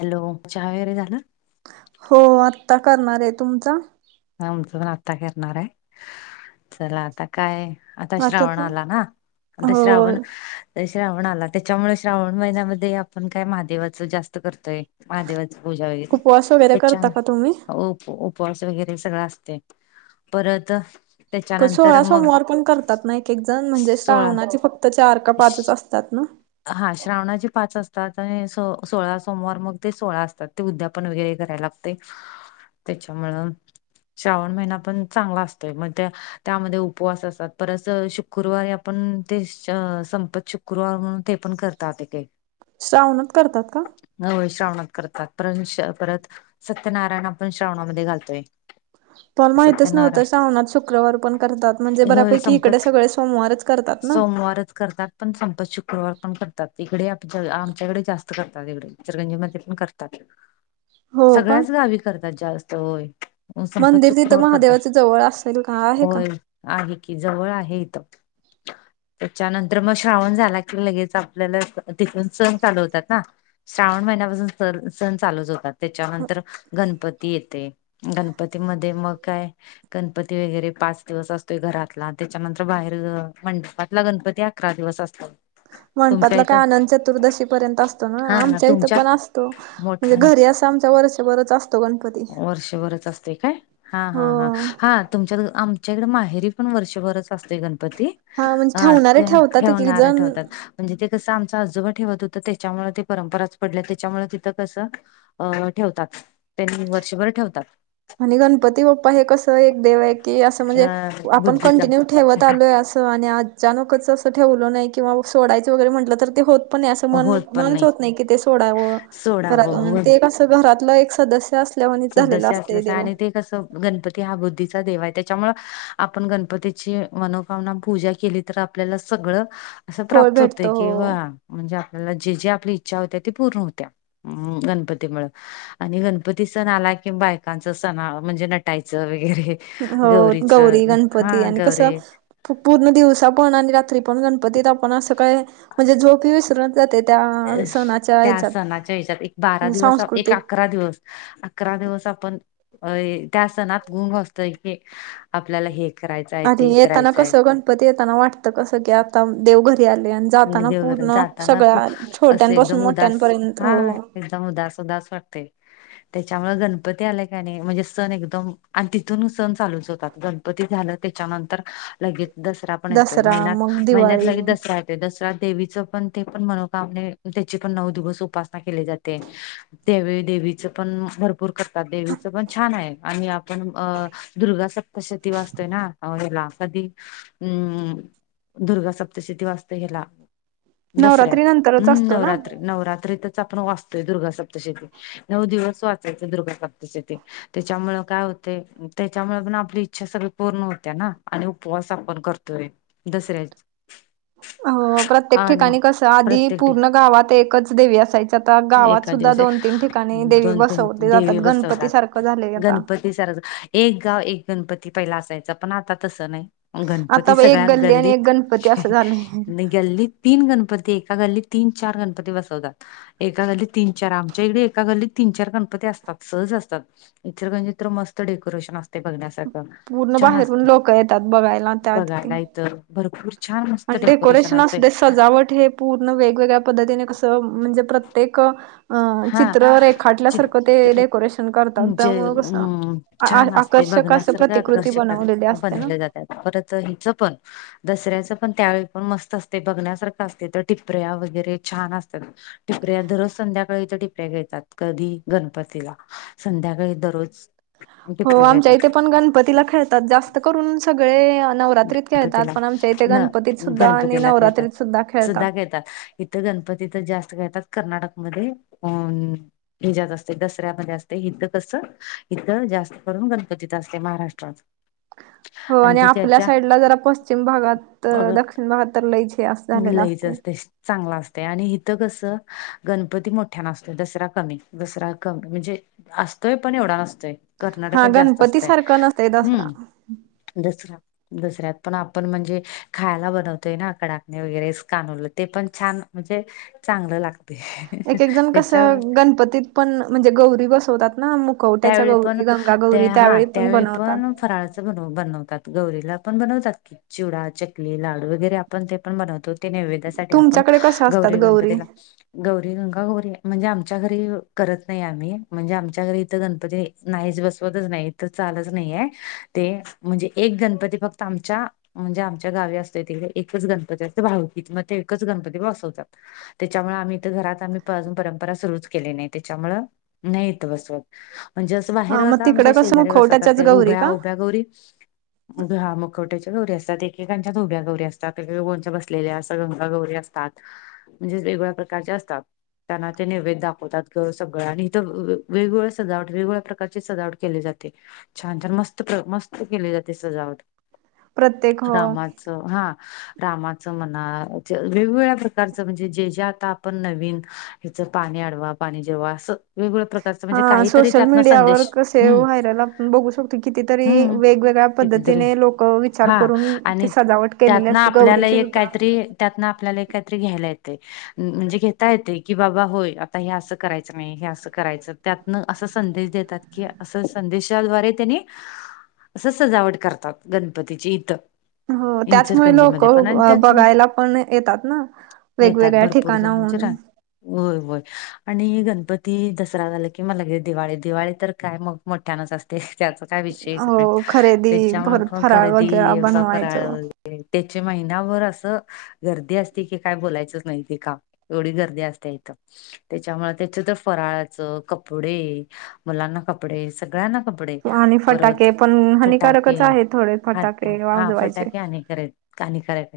Hello चहा वगैरे झाला. हो आत्ता करणारय तुमचा. हा आमचं पण आता करणार आय चला आता काय आता श्रावण वाक्यात आला ना आता हो श्रावण श्रावण आला त्याच्यामुळ श्रावण महिन्यामध्ये आपण काय महादेवाच जास्त करतोय महादेवा पूजा वगैरे उपवास वगैरे हे करता छान का तुम्ही उप उपवास वगैरे ते सगळं असते परत. पण त्याच्यानंतर सोळा मग सोमवार पण करतात ना एक एक जण म्हणजे सोळा श्रावणाची फक्त चार का पाचच असतात ना. हा श्रावणाचे पाच असतात आणि स सोळा सोमवार मग ते सोळा असतात ते उद्यापन वगैरे करायला लागतात. ते त्याच्यामुळं. श्रावण महिना पण चांगला असतोय मग त्या त्यामध्ये उपवास असतात परत शुक्रवारी आपण ते श संपत शु शुक्रवार म्हणून ते पण करतात ते काही श्रावणात करतात का? होय श्रावणात करतात परण श परत सत्यनारायण आपण श्रावणामध्ये घालतोय. [inaudible] पण माहितच नव्हत सत्यनारायण श्रवणात शुक्रवार पण करतात म्हणजे होय बऱ्यापैकी इकडे सगळे सोमवारच करतात ना. वारच करतात. पण संपत शुक्रवार पण करतात इकडे आमच्या आमच्याकडे जास्त करतात इकडे इंचलकरंजीमध्ये पण करतात. हो का सगळ्याच गावी करतात जास्त होय. संपत मंदिर तिथं शुक्रवार करतात महादेवाच जवळ असेल का आहे का. होय आहे कि जवळ आहे इथ. त्याच्यानंतर मग श्रावण झाला की लगेच आपल्याला तिथून सण चालू होतात ना. श्रावण महिन्यापासून स सण चालूच होतात त्याच्यानंतर गणपती येतेय गण गणपतीमध्ये मग काय? गणपती वगैरे पाच दिवस असतोय घरातला त्याच्यानंतर बाहेर मंडपातला गणपती अकरा दिवस असतो तुमच्या मंडपातला काय इथं आनंद चतुर्दशी पर्यंत असतो ना हा आमच्या इथं तुमच्यात पण असतो. म्हणजे मोठ्यानं घरी असं आमच्या वर्ष बरच असतो. तो गणपती. वर्षभरच असतोय काय हा हा हा हो हा तुमच्यात आम च्याकडे माहेरी पण वर्षभरच असतय गणपती हा म्हणजे अ ठेवणारे ते ठेवतात एक एक ठेवणार जण ठेवतात. म्हणजे ते कसं आमचा आजोबा ठेवत होतं त्याच्यामुळ ते परंपराच पडल्या त्याच्यामुळ तिथं कसं अ ठेवतात त्यांनी वर्षभर ठेवतात. आणि गणपती बाप्पा हे कसं एक देव आहे की असं म्हणजे अ आपण बुद्धीचा कंटिन्यू ठेवत आलोय असं आणि आज - अचानकच असं ठेवलं नाही किंवा सोडायं वगैरे म्हटलं तर ते होत पण नाही अस मण होत पण मणच होत नाही क ते सोडावं सोडा घरातून ते एक अस घरातलं एक सदस्य अस सदस्य असल्याच आणि, ते कसं गणपती हा बुद्धीचा देव आहे. त्यांच्यामुळे आपण गणपतीची मनोभावना पूजा केली. तर आपल्याला सगळं असं फळ प्राप्त होत भेटतो हो किंवा, म्हणजे, आपल्याला जे जे आपली इच्छा होत्या. ती पूर्ण होत्या गणपती मुळं. आणि गणपती सण आला की, बायकांचा सण म्हणजे नटायचं वगैरे. हो. गौरीचं गौरी गणपती हा आणि कसं, गौरी पूर्ण दिवसा पण आणि रात्री पण, गणपतीत आपण असं काय म्हणजे झोप हे विसरून जातेय. अं.. त्या सणाच्या विचा, एक बारा दिवस एक सांस्कृतिक अकरा दिवस. अकरा दिवस आपण अ- त्या सणात गुण वाचतोय की, आपल्याला हे करायचं, आहे ते करायचंय. पण येताना वाटत कसं की, आता देवघरी आले. आण मग जाताना देवघरात पूर्ण जाताना सगळ्या, खूप असं छोट्यांनपासून एकदम उदास मोठ्यांनपर्यंत हा हो. एकदम उदास उदास वाटते. तेच्यामुळे गणपती आलाय कणी म्हणजे, सण एकदम आणि तिथून सण चालूच होतात. गणप पती झालं त्याच्यानंतर लगेच, दसरा पण येतोय. दसरा मग महिन्यात महिन्यात दिवाळी लगेच दसरा येतोय. दसरा देवीच पण ते पण, मनोकामने त्याची पण नऊ दिवस उपासना केली जाते‌ त्यावेळी देवीचं पण, भरपूर कर देवीच पण छान आहे. आणि आपण अ -दुर्गा सप्तशती वाचतोय ना हेला कधी, हम्म.. दुर्गा सप्तशती वाचतो हिला. नवरात्री दसऱ्यात नंतरच हम्म.. असतो ना नवरात्री नवरात्रीतच आपण वाचतोय दुर्गा सप्तशती. नऊ दिवस वाचायचं. दुर्गा सप्तशती तेच्यामुळं काय होते, त्यांच्यामुळे पण आपली इच्छा सगळी, पूर्ण होत्या ना. आणि उपवास आपण करतोय दसऱ्याची. हो, प्रत्येक ठिकाणी कसं आधी प्रत्येक ठिक पूर्ण गावात एकच देवी असायच्यात. आता गावात एका सुद्धा दिवस दोन तीन ठिकाणी देवी दोन तीन बसवते देवी जातात बसवतात गणपती सारखं झाले आता. गणपती एक गाव एक गणपती पहिला असायचा, पण आता तसं नाही. आता गणपती एक सगळ्या गल्ली आणि एक गल्लीत, गणपती असं झाले आणि गल्लीत तीन गणपती एका गल्ली, तीन चार गणपती बसवतात. एका गल्लीत तीन चार आमच्या इकडे, एका गल्लीत तीन चार गणपती असतात सहज असतात. इचलकरंजी तर मस्त डेकोेरेशन असतं. ते बघण्यासारखं पूर्ण छान बाहेरून असतंय, लोक येतात बघायला बघायला इथं भरपूर छान असते. पण डेकोरेशन डेकोरेशनस असूदे सजावट हे, पूर्ण वेगवेगळ्या पद्धतीने कसं, म्हणजे प्रत्येक अ हा -चित्र रेखाटल्यासारखं ते चित्र डेकोरेशन करतात. जे त्यामुळं कसं, अम छान असते आकर्षक अस बघण्यासारखं प्रतिकृती आकर्षक बनवलेली असते ना, बनवले परत हिच पण, दसऱ्याचं पण त्यावेळी पण मस्त असते. बघण्यासारखं असते तर टिपऱ्या वगैरे छान असतात. टिपऱ्या दररोज संध्याका कळी तर टिपऱ्या खेळतात. कधी गणपतीला संध्याकाळी दररोज. हो, टिपऱ्या आमच्या घेतात इथे पण गणपतीला खेळतात. जास्त करून सगळे नवरात त्रीत खेळतात, गणपतीला पण आमच्या इथे न गणपतीत सुद्धा आणि नवरात्रीत सुद्धा खेळतात. येतात. इथं गणपती तच जास्त खेळतात. कर्नाटकमध्ये अं हिच्या यात असते दसऱ्यामध्ये असते. इथं कसं इथं जास्त करून गणपतीत असते महाराष्ट्रात. हो आणि ती आपल्या त्याच्या साईडला जरा प पश्चिम भागात तर दक्षिण भागात तर लईच असं झालेला असते. ते चांगल असतंय, आणि इथं कसं, गणपती मोठ्यान असतोय, दसरा कमी. दसरा कमी, म्हणजे, असतोय पण एवढा नसतोय. हा कर्नाटकात जास्त गणपती असतय, सारखं नसतय दसरा हम्म,, दसरा दसऱ्यात. पण आपण म्हणजे खायला बनवतोय ना, कडाकणी वगैरे कानूल ते पण छान म्हणजे, चांगलं लागतं. एक एक जण कस गणपतीत पण म्हणजे गौरी बसवतात ना मुखवट्याच्या त्यावेळी पण गौरी गंगा गौरी त्या हा पण त्यावेळी बनवतात पण फराळ बनवतात गौरीला पण बनवतात की चिवडा चकली लाडू वगैरे आपण ते पण बनवतो ते नैवेद्यासाठी आपण,, तुमच्याकडे कशा असतात गौरी गणपतीलाऽ गौरी, गंगा गौरी, म्हणजे आमच्या घरी करत नाही आम्ही,, म्हणजे आमच्या घरीऽ गणपती, नाही बसवतच नाही,, तर चालतच नाहीय,, ते म्हणजे एक गणपती फक्तऽ आमच्याऽ म्हणजे आमच्या गावी असतय, तिकडे एकच गणपती असतोय,, भाऊकीत मग ते एकच गणपती बसवतात. त्याच्यामुळे आम्ही ईथ घरात, आम्ही अजून परंपरा सुरुच केली नाही, त्याच्यामुळ नाहीच बसवत. म्हणजे असं बाहेर, हा मग आता आमच्या तिकडे कसं शेजारी बसतात, मुखवट्याच्याच त्या गौरी उभ्या, का उभ्या गौरी. घ, हा,, मुखवट्याच्या गौरी असतात,, एकेकांच्या ऊब्या गौरी असतात, एक काननच्या बसलेल्या असत्यात, गंगा गौरी असतात. तात,, म्हणजेच वेगवेगळ्या प्रकारचे असतात. त्यांना ते नैव्द दाखवतात सगळं,,, आणि इथं वेगवेगळंऽ सजावट वेगवेगळ्या प्रकारची सजावट केली जाते,, छान छान मस्त, मस्त केली जाते सजावट. प्रत्येक हो रामाच हां,, रामाचं म्हणा,, वेगवेगळ्या प्रकारच म्हणजे,, जे जे आता आपण नवीनऽ हच पाणी अडवा पाणी जिरवा असं,, वेगवेगळ्या प्रकारच. हा, सोशल मीडियावर कसे व्हायरल आपण बघू शकतोय,, कितीतरी हम्म वेगवेगळ्या कितीतरी पद्धतीने लोकऽ कं,, विचार हा करून आणि ती सजावट केलेली असते,, गौरीची सुद्धाऽ त्यातन आपल्याला एक काहीतरी घ्यायला येतय. म्हणजे घेता येतय,, की बाबा होय आता हे असं करायचं नाही,, हे असं करायचं. त्यातन असा संदेश देतात की,, असं संदेशाद्वारे त्यांनीऽ असं सजावट करतात,, गणपतीची इथंऽ हा,, त्याचमुळे लोक त्याच बघायला पण येतात ना. येतात वेगवेगळ्या भरपूर जणांचे ठिकाणाहून. रान होय होय, आणि गणपती दसरा झाला की म लगेच दिवाळी,, दिवाळी तर काय मगऽ मोठ्यानच असतेय,, त्याचा काय विषयच नाही, हो खरेदी त्याच्यामुळे परत पण फराळ वगैरे खरेदी बा बनवायचं फराळऽ त्याचे महिनाभर असंऽ गर्दी असते की काय बोलायचंच नाही ते काम,, एवढी गर्दी असत्या इथं. त्याच्यामुळे त्याच तर फराळाचं, कपडे, मुलांना ऽ कपडे,, सगळ्यांना कपडे, आणि परत फटाके पण हानिकारकच फटाकेऽ आहे थोडे हा फटाके हा,, वाजवायचे. फटाके आणि करायच. काणी करायच,,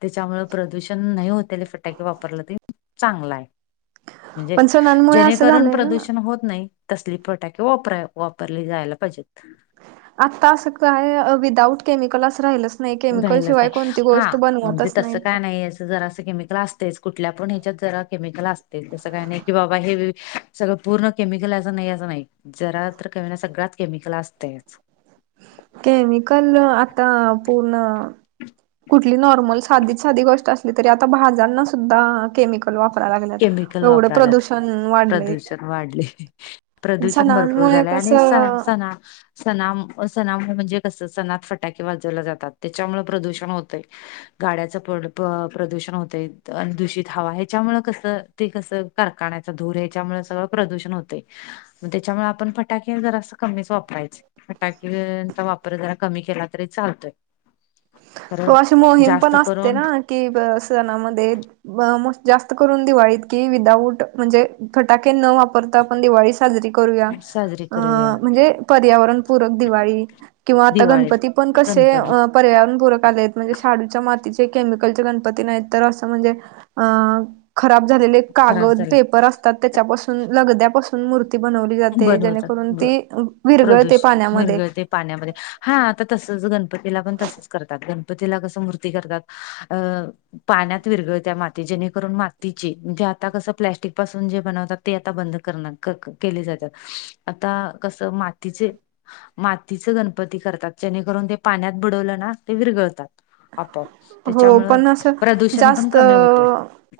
त्याच्यामुळ प्रदूषण नाही होत्याली फटाके वापरला तेऽ चांगल आय,, म्हणजे,, पण सणांमुळे असं जेणेकरून झालंय ना. प्रदूषण होतऽ नाही,, तसली पटाके वापरा, वापरली जायला पाहिजेत. आता असं काय, अं,, विदाउट केमिकल असं राहिलऽ नाही, केमिकल राहिलच शिवाय नाही कोणती हा गोष्ट म्हणजे बनवतच तसं नाही. काय याचं जरा अस केमिकल असतयच,, कुठल्या पण ह्याच्यात जरा केमिकल असतयच,, तसं काही नाही की बाबा हेऽ सगळं पूर्ण केमिकल असं नाही,, असं नाही जरा तर का ऊना सगळ्याच केमिकल असतयच. केमिकल, आता पूर्णऽ कुठली नॉर्मल, साधीच साधी गोष्ट असली तरी, आता भाजांना सुद्धा केमिकलऽ केमिकल वापराल्यात,, वाढलंय प्रदूषण वाढलयऽ प्रदूषण भरपूर सणांमुळे झालेय,,, आणि स कसं सणाऽ सणा सणामुळे म्हणजे कस सणात फटाके वाजवले जातात,, त्याच्यामुळे प्रदूषण होतय. गाड्याचं प प्रदूषण होतय,, आणि दूषित हवा ह्याच्यामुळे कसऽ हम,, ते कस, कारखान्याच धुर याच्यामुळे सगळं प्रदूषण होतय. मग त्याच्यामुळे आपण फटाके जरा अस कमीच वापरायचं. फटाकेचा वापर जरा कमी केला तरी चालतोय व खरं अशी मोहीम पण जास्त असते करून ना,, कि स सणामध्येऽ स् जास्त करून दिवाळीत, कि विदाऊट म्हणजे फटाके न वापरता आपण दिवाळीऽ साजरी करूया. साजरी अ करूया म्हणजे पर्यावरणपूरक, दिवाळी किंवा आता दिवाळी, गणपती पण कस गणपती पर्यावरणपूरक म्हणजे शाडूच्या मातीचे केमिकलच्या गणपती नाहीत तर असं म्हणजे अ खराब झालेले खराब कागद झाले पेपर असतात. त्याच्यापासून लगद्यापासून मूर् बनवली जाते. बनवतात जेणेकरून ती विरगळते प्रदूष पाण्यामध्ये विरघळते पाण्यामध्ये हा आता तसच गणपतीला पण तसच करतात. गणपतीला कसं मूर्ती करतात. अं. पाण्यात विरगळत्या माती जेणेकरून मातीची जे आता कसं प्लॅस्टिक पासून जे बनवतात. ते आता बंद करणार केले जातात. आता कसं मातीचे मातीच गणपती करतात. जेणेकरून ते पाण्यात बडवलं ना ते विरगळतात. आपोआप हो त्याच्यामुंळ पण असं प्रदूषण पण जास्त कमी होते.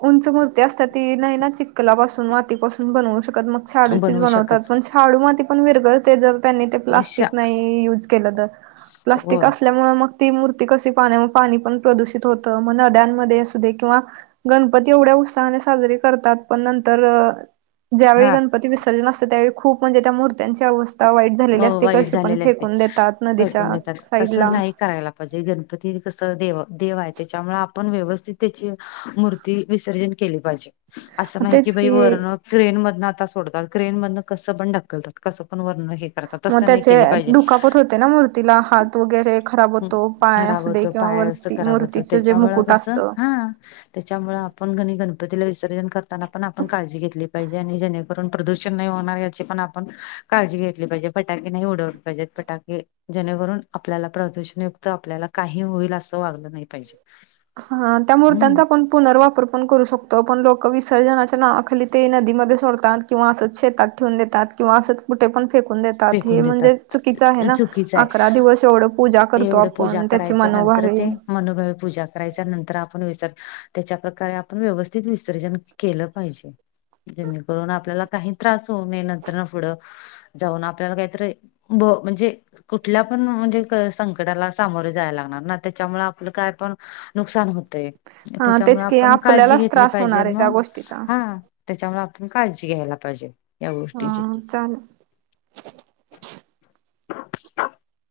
उंच मूर्ती असतात ती नाही ना, चिक्कलापासून मातीपासून बनवू शकत मग छाडूचीच बनवू बनवतात. शकत पण शाडू माती पण विरगळते ज त्यांनी ते श प्लास्टिक नाही युज केल तर, प्लास्टिक होय असल्यामुळे ती मूर्ती कशी पाण्या पाणी पण प्रदूषित होत मग नद्यांमध्ये असू दे, किंवा गणपती एवढ्या उत्साहाने साजरीे करतात. पण नंतर ज्यावेळी हा गणपती विसर्जन असते, त्यावेळी खूप म्हणजे त्या मूर्त्यांची अवस्था वाईट झालेली असते, वाईट कशी पण झालेले असते फेकून देतात. नदीच्या साईड ला म्हणजे गणपती कस दे देव आहे. त्याच्यामुळे आपण व्यवस्थित त्याची मूर् विसर्जन केले पाहिजे, असं नाही की वर्ण ग्रेन मधनं आता सोडतात. ग्रेन मधन कसं पण ढकलतात. कसं पण वर्ण हे करतात तस मग नाही त्याचे केल पाहिजे. दुखापत होते ना मूर्तीला हात वगैरे खराब होतो पाय खराब असू होत दे किंवा पाय असं वरती खराब होत मूर्तीचं जे त्याच्यामुळे मुकुट कस असतं हा त्याच्यामुळे आपण गणपतीला विसर्जन करताना पण आपण काळजी घेतली पाहिजे. आणि ज प्रदूषण नाही होणार याची पण आपण काळजी घेतली पाहिजे फटाके नाही उडवले पाहिजेत फटाके जेणेवरून आपल्याला प्रदूषणयुक्त आपल्याला काही होईल असं वागलं नाही पाहिजे. हा त्या हम्म मूर्त्यांचा आपण पुनर्वापर पण करू शकतो पण लोक विसर्जनाच्या नावाखाली ते नदीमध्ये सोडतात. किवां असच शेतात ठेवून देतात किवां असचं कुठे पण फेकून देतात हे फेकून देतात म्हणजे चुकीचं आहे ना चुकीचं आहे अकरा दिवस एवढं पूजा करतो. एवढं पूजा कोण त्याची करायचं नंतर मनोभावे ते मनोभावी पूजा करायच्या नंतर आपण विस, त्याच्या प्रकारे आपण व्यवस्थित विसर्जन केलं पाहिजे. जेणेकरून आपल्याला काही त्रास होऊ नये, नंतर न पुढं जाऊन आपण आपल्याला काहीतरी भो म्हणजे कुठल्या पण म्हणजे संकटाला सामोरे जायला लागणार ना, त्याच्यामुळे आपलं काय पण नुकसान होते हा त्याच्यामुळ तेच की आपण काळजी आपल्यालाच घेतली त्रास पाहिजे होणार आहे त्या मग गोष्टीचा हा त्याच्यामुळे आपण काळजी घ्यायला पाहिजे. या हा गोष्टीची चाल. [inaudible]